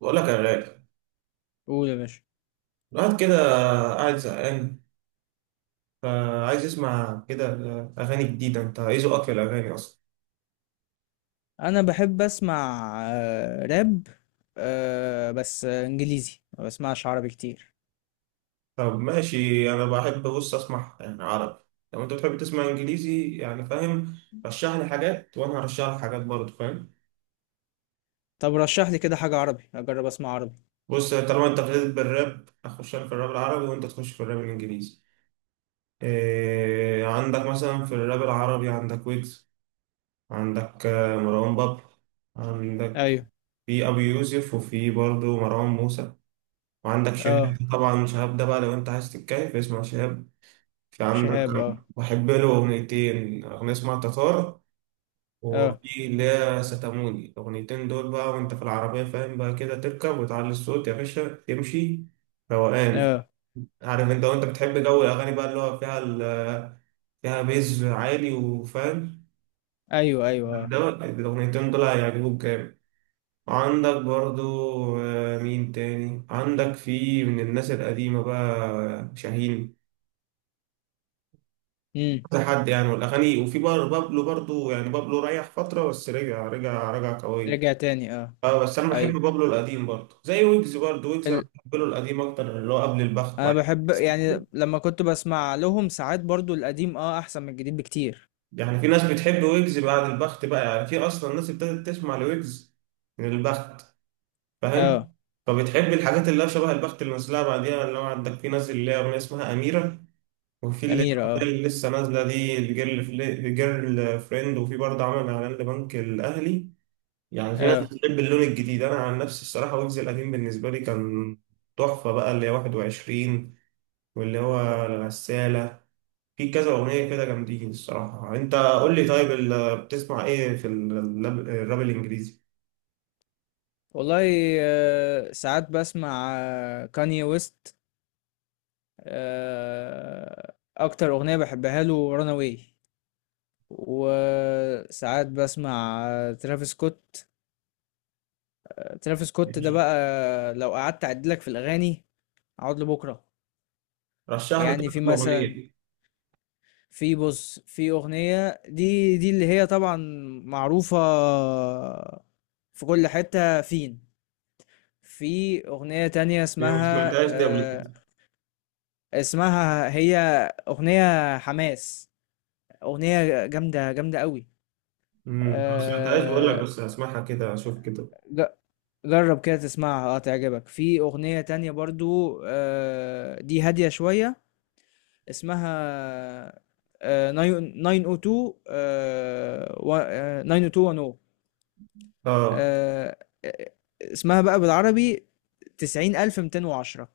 بقول لك يا غالي، قول يا باشا. الواحد كده قاعد زهقان، فعايز يسمع كده أغاني جديدة. أنت إيه ذوقك في الأغاني أصلا؟ انا بحب اسمع راب. بس انجليزي، ما بسمعش عربي كتير. طب ماشي، أنا بحب بص أسمع يعني عربي، لو أنت بتحب تسمع إنجليزي يعني فاهم، رشح لي حاجات وأنا هرشح لك حاجات برضه فاهم. طب رشح لي كده حاجة عربي، اجرب اسمع عربي. بص طالما أنت ابتديت بالراب، أخش أنا في الراب العربي وأنت تخش في الراب الإنجليزي. إيه عندك مثلا في الراب العربي؟ عندك ويجز، عندك مروان بابلو، عندك ايوه. في أبي يوسف، وفي برضه مروان موسى، وعندك شهاب. اه. طبعا شهاب ده بقى لو انت عايز تتكيف اسمع شهاب. في عندك شهاب، اه. بحب له اغنيتين، اغنية اسمها تتار، اه. وفي اللي هي ستاموني. الاغنيتين دول بقى، وانت في العربية فاهم بقى كده، تركب وتعلي الصوت يا باشا تمشي روقان. اه. عارف انت وانت بتحب جو الاغاني بقى اللي هو فيها فيها بيز عالي وفاهم، ايوه، ايوه، اه. ده الاغنيتين دول هيعجبوك جامد. عندك برضو مين تاني عندك في من الناس القديمة بقى؟ شاهين، امم. كذا حد يعني، والاغاني. وفي بار بابلو برضو، يعني بابلو ريح فتره بس رجع، رجع رجع قوي. رجع تاني، اه. اه بس انا بحب ايوه. بابلو القديم برضو، زي ويجز برضو، ويجز انا ال... بحب له القديم اكتر، اللي هو قبل البخت انا بعد بحب يعني لما كنت بسمع لهم ساعات برضو القديم احسن من الجديد بكتير. يعني في ناس بتحب ويجز بعد البخت بقى، يعني في اصلا ناس ابتدت تسمع لويجز من البخت اه. فاهم، فبتحب الحاجات اللي هي شبه البخت اللي نزلها بعديها. اللي هو عندك في ناس اللي هي اغنيه اسمها اميره، وفي اللي هي اميرة، اه. اللي لسه نازله دي الجيرل، الجيرل فريند. وفي برضه عمل اعلان لبنك الاهلي. يعني في ناس اه. بتحب اللون الجديد، انا عن نفسي الصراحه ويجز القديم بالنسبه لي كان تحفه بقى، اللي هي 21 واللي هو الغساله، في كذا اغنيه كده جامدين الصراحه. انت قول لي طيب، بتسمع ايه في الراب الانجليزي؟ والله، ساعات بسمع كاني ويست. اكتر اغنيه بحبها له رانا واي. وساعات بسمع ترافيس سكوت. ترافيس سكوت ده ماشي. بقى لو قعدت اعد لك في الاغاني، اقعد لبكره. رشح لي كده يعني في كام اغنيه مثلا، دي، في، بص، في اغنيه دي اللي هي طبعا معروفه، في كل حته فين. في اغنيه تانية ما سمعتهاش دي قبل آه، كده. اسمها هي اغنيه حماس، اغنيه جامده جامده قوي. ما سمعتهاش بقول لك، آه، بس هسمعها كده اشوف كده. ج- جرب كده تسمعها، تعجبك. في اغنية تانية برضو، دي هادية شوية، اسمها 902 90210. اه، آه، آه، اسمها بقى بالعربي 90210.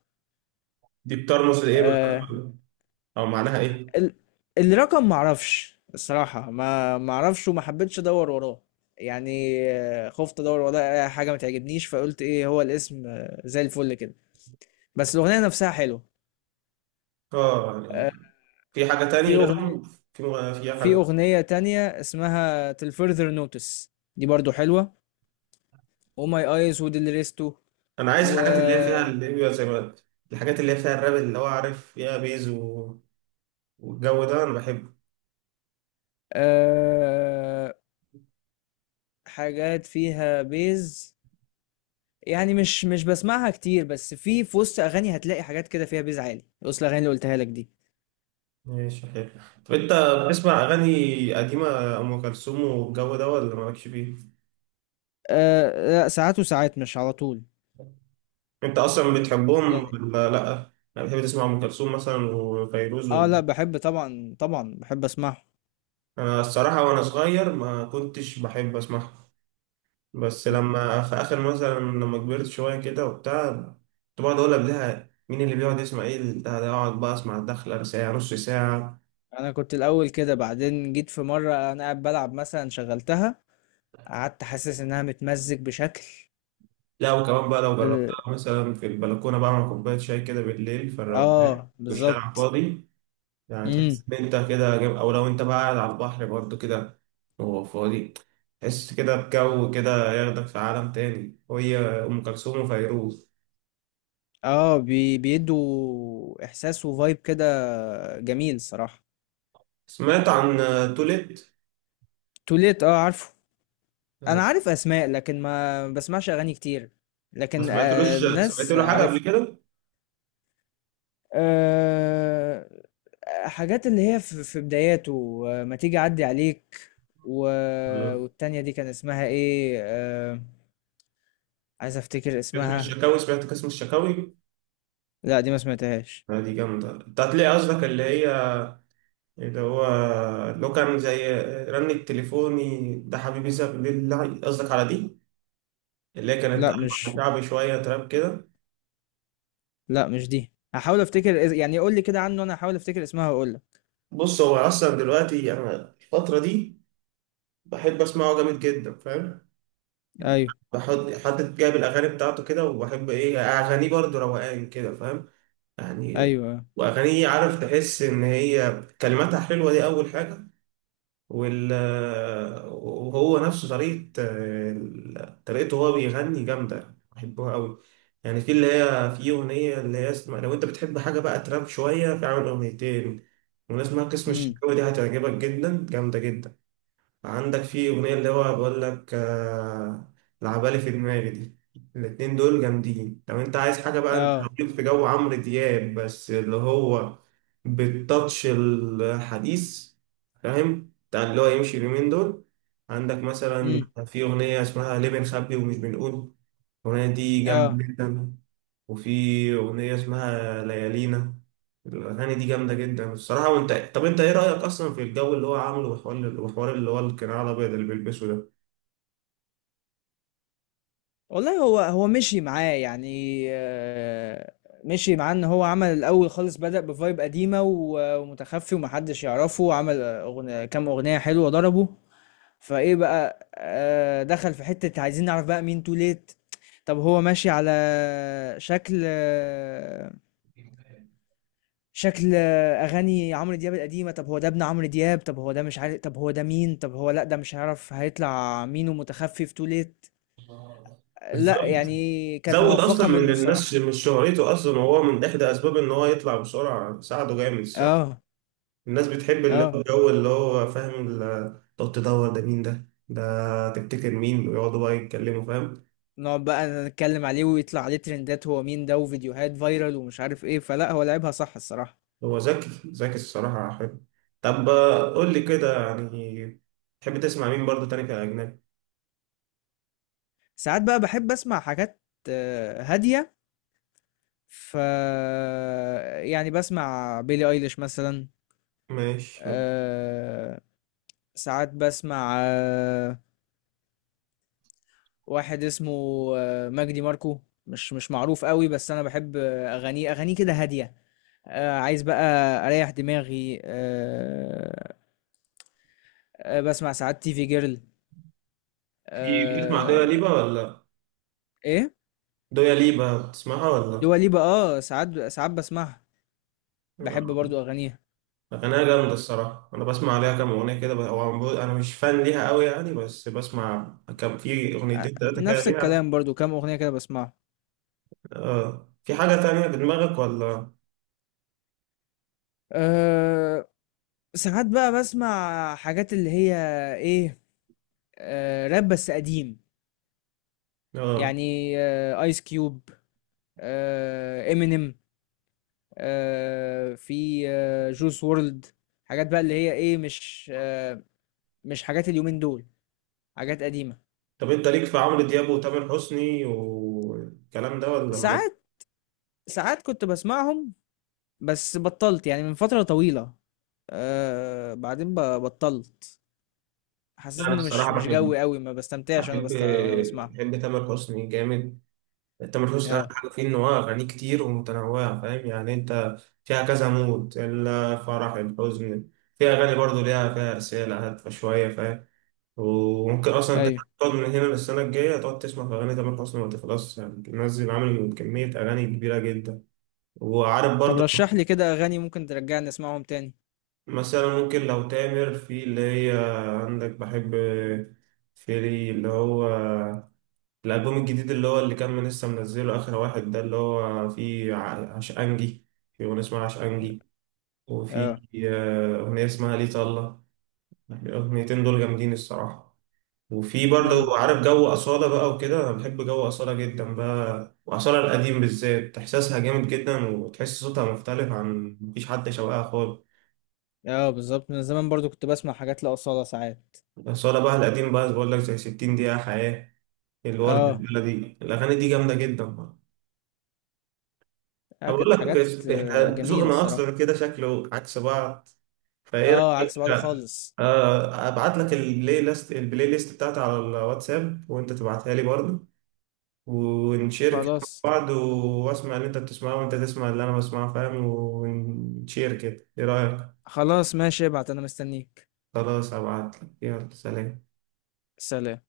دي بترمز لايه بقى آه، او معناها ايه؟ ال- الرقم معرفش الصراحة، ما معرفش وما حبيتش ادور وراه. يعني خفت ادور وراه حاجة ما تعجبنيش، فقلت ايه هو الاسم، زي الفل كده. بس الأغنية نفسها حلوة. اه يعني آه، في حاجه تاني في أغنية غيرهم؟ في في في حاجه؟ أغنية تانية اسمها Till Further Notice، دي برضو حلوة. Oh My Eyes وديل ريستو. انا عايز و حاجات اللي هي فيها اللي هي زي ما قلت، الحاجات اللي هي فيها الراب اللي هو عارف فيها بيز والجو ده انا بحبه. آه، حاجات فيها بيز، يعني مش بسمعها كتير، بس في وسط أغاني هتلاقي حاجات كده فيها بيز عالي وسط الأغاني اللي قلتها لك دي. ماشي حلو. طب انت بتسمع اغاني قديمه، ام كلثوم والجو ده ولا مالكش فيه؟ لا، ساعات وساعات، مش على طول. انت اصلا بتحبهم يعني ولا لا؟ انا بحب اسمع ام كلثوم مثلا وفيروز اه، و... لا، بحب طبعا طبعا، بحب اسمعه. انا الصراحه وانا صغير ما كنتش بحب اسمعها، بس لما في اخر مثلا لما كبرت شويه كده وبتاع، كنت بقعد اقول قبلها مين اللي بيقعد يسمع ايه ده ده اقعد بقى اسمع الدخله ساعه نص ساعه. انا كنت الاول كده، بعدين جيت في مره انا قاعد بلعب مثلا، شغلتها قعدت حاسس انها متمزج بشكل. لا وكمان بقى لو جربتها اه، مثلا في البلكونة، بعمل كوباية شاي كده بالليل في الروقان والشارع بالظبط. فاضي، يعني امم. تحس إن أنت كده أو لو أنت بقى قاعد على البحر برضو كده وهو فاضي، تحس كده بجو كده ياخدك في عالم تاني، وهي أم كلثوم وفيروز. اه، بيدوا احساس وفايب كده، جميل صراحة. سمعت عن توليت؟ توليت، اه، عارفه. انا آه، عارف اسماء لكن ما بسمعش اغاني كتير، ما لكن سمعتلوش، سمعت الناس له حاجة قبل عارفه. كده؟ آه حاجات اللي هي في بداياته، ما تيجي اعدي عليك و... آه. والتانية دي كان اسمها ايه عايز افتكر قسم اسمها. الشكاوي، سمعت قسم الشكاوي؟ لا، دي ما سمعتهاش. دي جامدة. أنت هتلاقي قصدك اللي هي اللي هو لو كان زي رن التليفوني ده حبيبي ساب لله، قصدك على دي اللي هي كانت لا ألحان مش. شعبي شوية تراب كده. لأ مش دي، هاحاول أفتكر يعني قُل لي كده عنه وأنا هاحاول أفتكر اسمها وأقول لك. بص هو أصلا دلوقتي أنا الفترة دي بحب أسمعه جامد جدا فاهم، أيوه. بحط حد جايب الأغاني بتاعته كده، وبحب إيه أغانيه برضه روقان كده فاهم يعني، أيوه. وأغانيه عارف تحس إن هي كلماتها حلوة دي أول حاجة، وال وهو نفسه طريقة، طريقته وهو بيغني جامدة بحبها قوي. يعني في اللي هي في أغنية اللي هي اسمها لو أنت بتحب حاجة بقى تراب شوية، في عامل أغنيتين وناس اسمها قسم إمم. الشكاوي، دي هتعجبك جدا جامدة جدا. عندك في أغنية اللي هو بقول لك العبالي في دماغي دي، الاتنين دول جامدين. لو انت عايز حاجة بقى، انت آه، ليك في جو عمرو دياب بس اللي هو بالتاتش الحديث فاهم، بتاع اللي هو يمشي اليومين دول، عندك مثلا إمم. في أغنية اسمها ليه بنخبي ومش بنقول، الأغنية دي آه. جامدة جدا. وفي أغنية اسمها ليالينا. الأغاني دي جامدة جدا الصراحة. وأنت طب أنت إيه رأيك أصلا في الجو اللي هو عامله، وحوار وحوار اللي هو القناع الأبيض اللي بيلبسه ده؟ والله هو مشي معاه، يعني مشي معاه إن هو عمل الأول خالص، بدأ بvibe قديمة و ومُتخفّي وما حدّش يعرفه، عمل كام أغنية حلوة ضربوا، فإيه بقى، دخل في حتّة عايزين نعرف بقى مين too late. طب هو ماشي على شكل آه، شكل اغاني عمرو دياب القديمه. طب هو ده ابن عمرو دياب؟ طب هو ده مش عارف. طب هو ده مين؟ طب هو، لا، ده مش هيعرف هيطلع مين، ومتخفي في ليت. لا بالظبط، يعني كانت زود أصلا موفقه من منه الناس الصراحه. مش شهرته أصلا، وهو من إحدى أسباب إن هو يطلع بسرعة ساعده جامد الصراحة. اه. الناس بتحب اللي هو اه، الجو اللي هو فاهم تقعد تدور ده مين ده؟ ده تفتكر مين؟ ويقعدوا بقى يتكلموا فاهم. نقعد بقى نتكلم عليه ويطلع عليه ترندات هو مين ده، وفيديوهات فايرال ومش عارف ايه، فلا، هو لعبها صح الصراحه. هو ذكي ذكي الصراحة، حلو. طب قول لي كده يعني، تحب تسمع مين برضو تاني كأجنبي؟ ساعات بقى بحب اسمع حاجات هاديه، ف يعني بسمع بيلي ايليش مثلا. ماشي حلو. آه، ساعات بسمع واحد اسمه مجدي ماركو، مش معروف قوي بس انا بحب اغانيه كده هاديه، عايز بقى اريح دماغي. بسمع ساعات تي في جيرل. في بتسمع دويا آه، ليبا ولا، ايه، دويا ليبا بتسمعها ولا؟ دوا ليبا، اه، ساعات ساعات بسمعها، بحب آه، برضو اغانيها. أغانيها جامدة الصراحة، أنا بسمع عليها كام أغنية كده، أنا مش فان ليها أوي يعني، بس بسمع كام في أغنيتين تلاتة كده نفس ليها. الكلام، برضو كام اغنيه كده بسمعها. آه في حاجة تانية في دماغك ولا؟ أه، ساعات بقى بسمع حاجات اللي هي ايه، راب بس قديم، آه. يعني ايس كيوب، امينيم، في جوس وورلد. حاجات بقى اللي هي ايه مش حاجات اليومين دول، حاجات قديمة. طب أنت ليك في عمرو دياب وتامر حسني والكلام ده ولا مالك؟ ساعات، ساعات كنت بسمعهم بس بطلت يعني من فترة طويلة. بعدين بطلت، حسيت أنا ان الصراحة مش بحب، جوي قوي، ما بستمتعش وانا بحب وانا بسمعها. بحب تامر حسني جامد. تامر حسني أحلى اه. حاجة فيه إن هو أغانيه كتير ومتنوعة فاهم يعني، أنت فيها كذا مود، الفرح الحزن، في أغاني برضه ليها فيها رسالة هادفة شوية فاهم، وممكن أصلا أنت ايوه. تقعد من هنا للسنة الجاية تقعد تسمع في أغاني تامر حسني ما تخلصش، يعني منزل عامل كمية أغاني كبيرة جدا وعارف طب برضه. رشح لي كده اغاني ممكن ترجعني اسمعهم تاني. مثلا ممكن لو تامر في اللي هي عندك بحب، في اللي هو الألبوم الجديد اللي هو اللي كان من لسه منزله آخر واحد ده، اللي هو فيه عشقانجي، في أغنية اسمها عشقانجي، اه. وفي أغنية اسمها ليه طلة، الأغنيتين دول جامدين الصراحة. وفي برضه امم. عارف جو أصالة بقى وكده، أنا بحب جو أصالة جدا بقى، وأصالة القديم بالذات إحساسها جامد جدا، وتحس صوتها مختلف عن، مفيش حد شبهها خالص. اه، بالظبط، من زمان برضو كنت بسمع حاجات لأصالة ساعات. أصالة بقى القديم بقى بقول لك زي 60 دقيقة حياة، الورد اه. البلدي، الأغاني دي جامدة جدا. اه، أنا بقول كانت حاجات لك احنا جميلة ذوقنا الصراحة. اصلا كده شكله عكس بعض، فايه اه، رايك عكس بعض بقى؟ خالص. ابعت لك البلاي ليست، البلاي ليست بتاعتي على الواتساب وانت تبعتها لي برضه، ونشير كده مع خلاص. بعض، واسمع اللي انت بتسمعه وانت تسمع اللي انا بسمعه فاهم، ونشير كده ايه رايك؟ خلاص ماشي، ابعت انا مستنيك. خلاص هبعت لك، يلا سلام. سلام.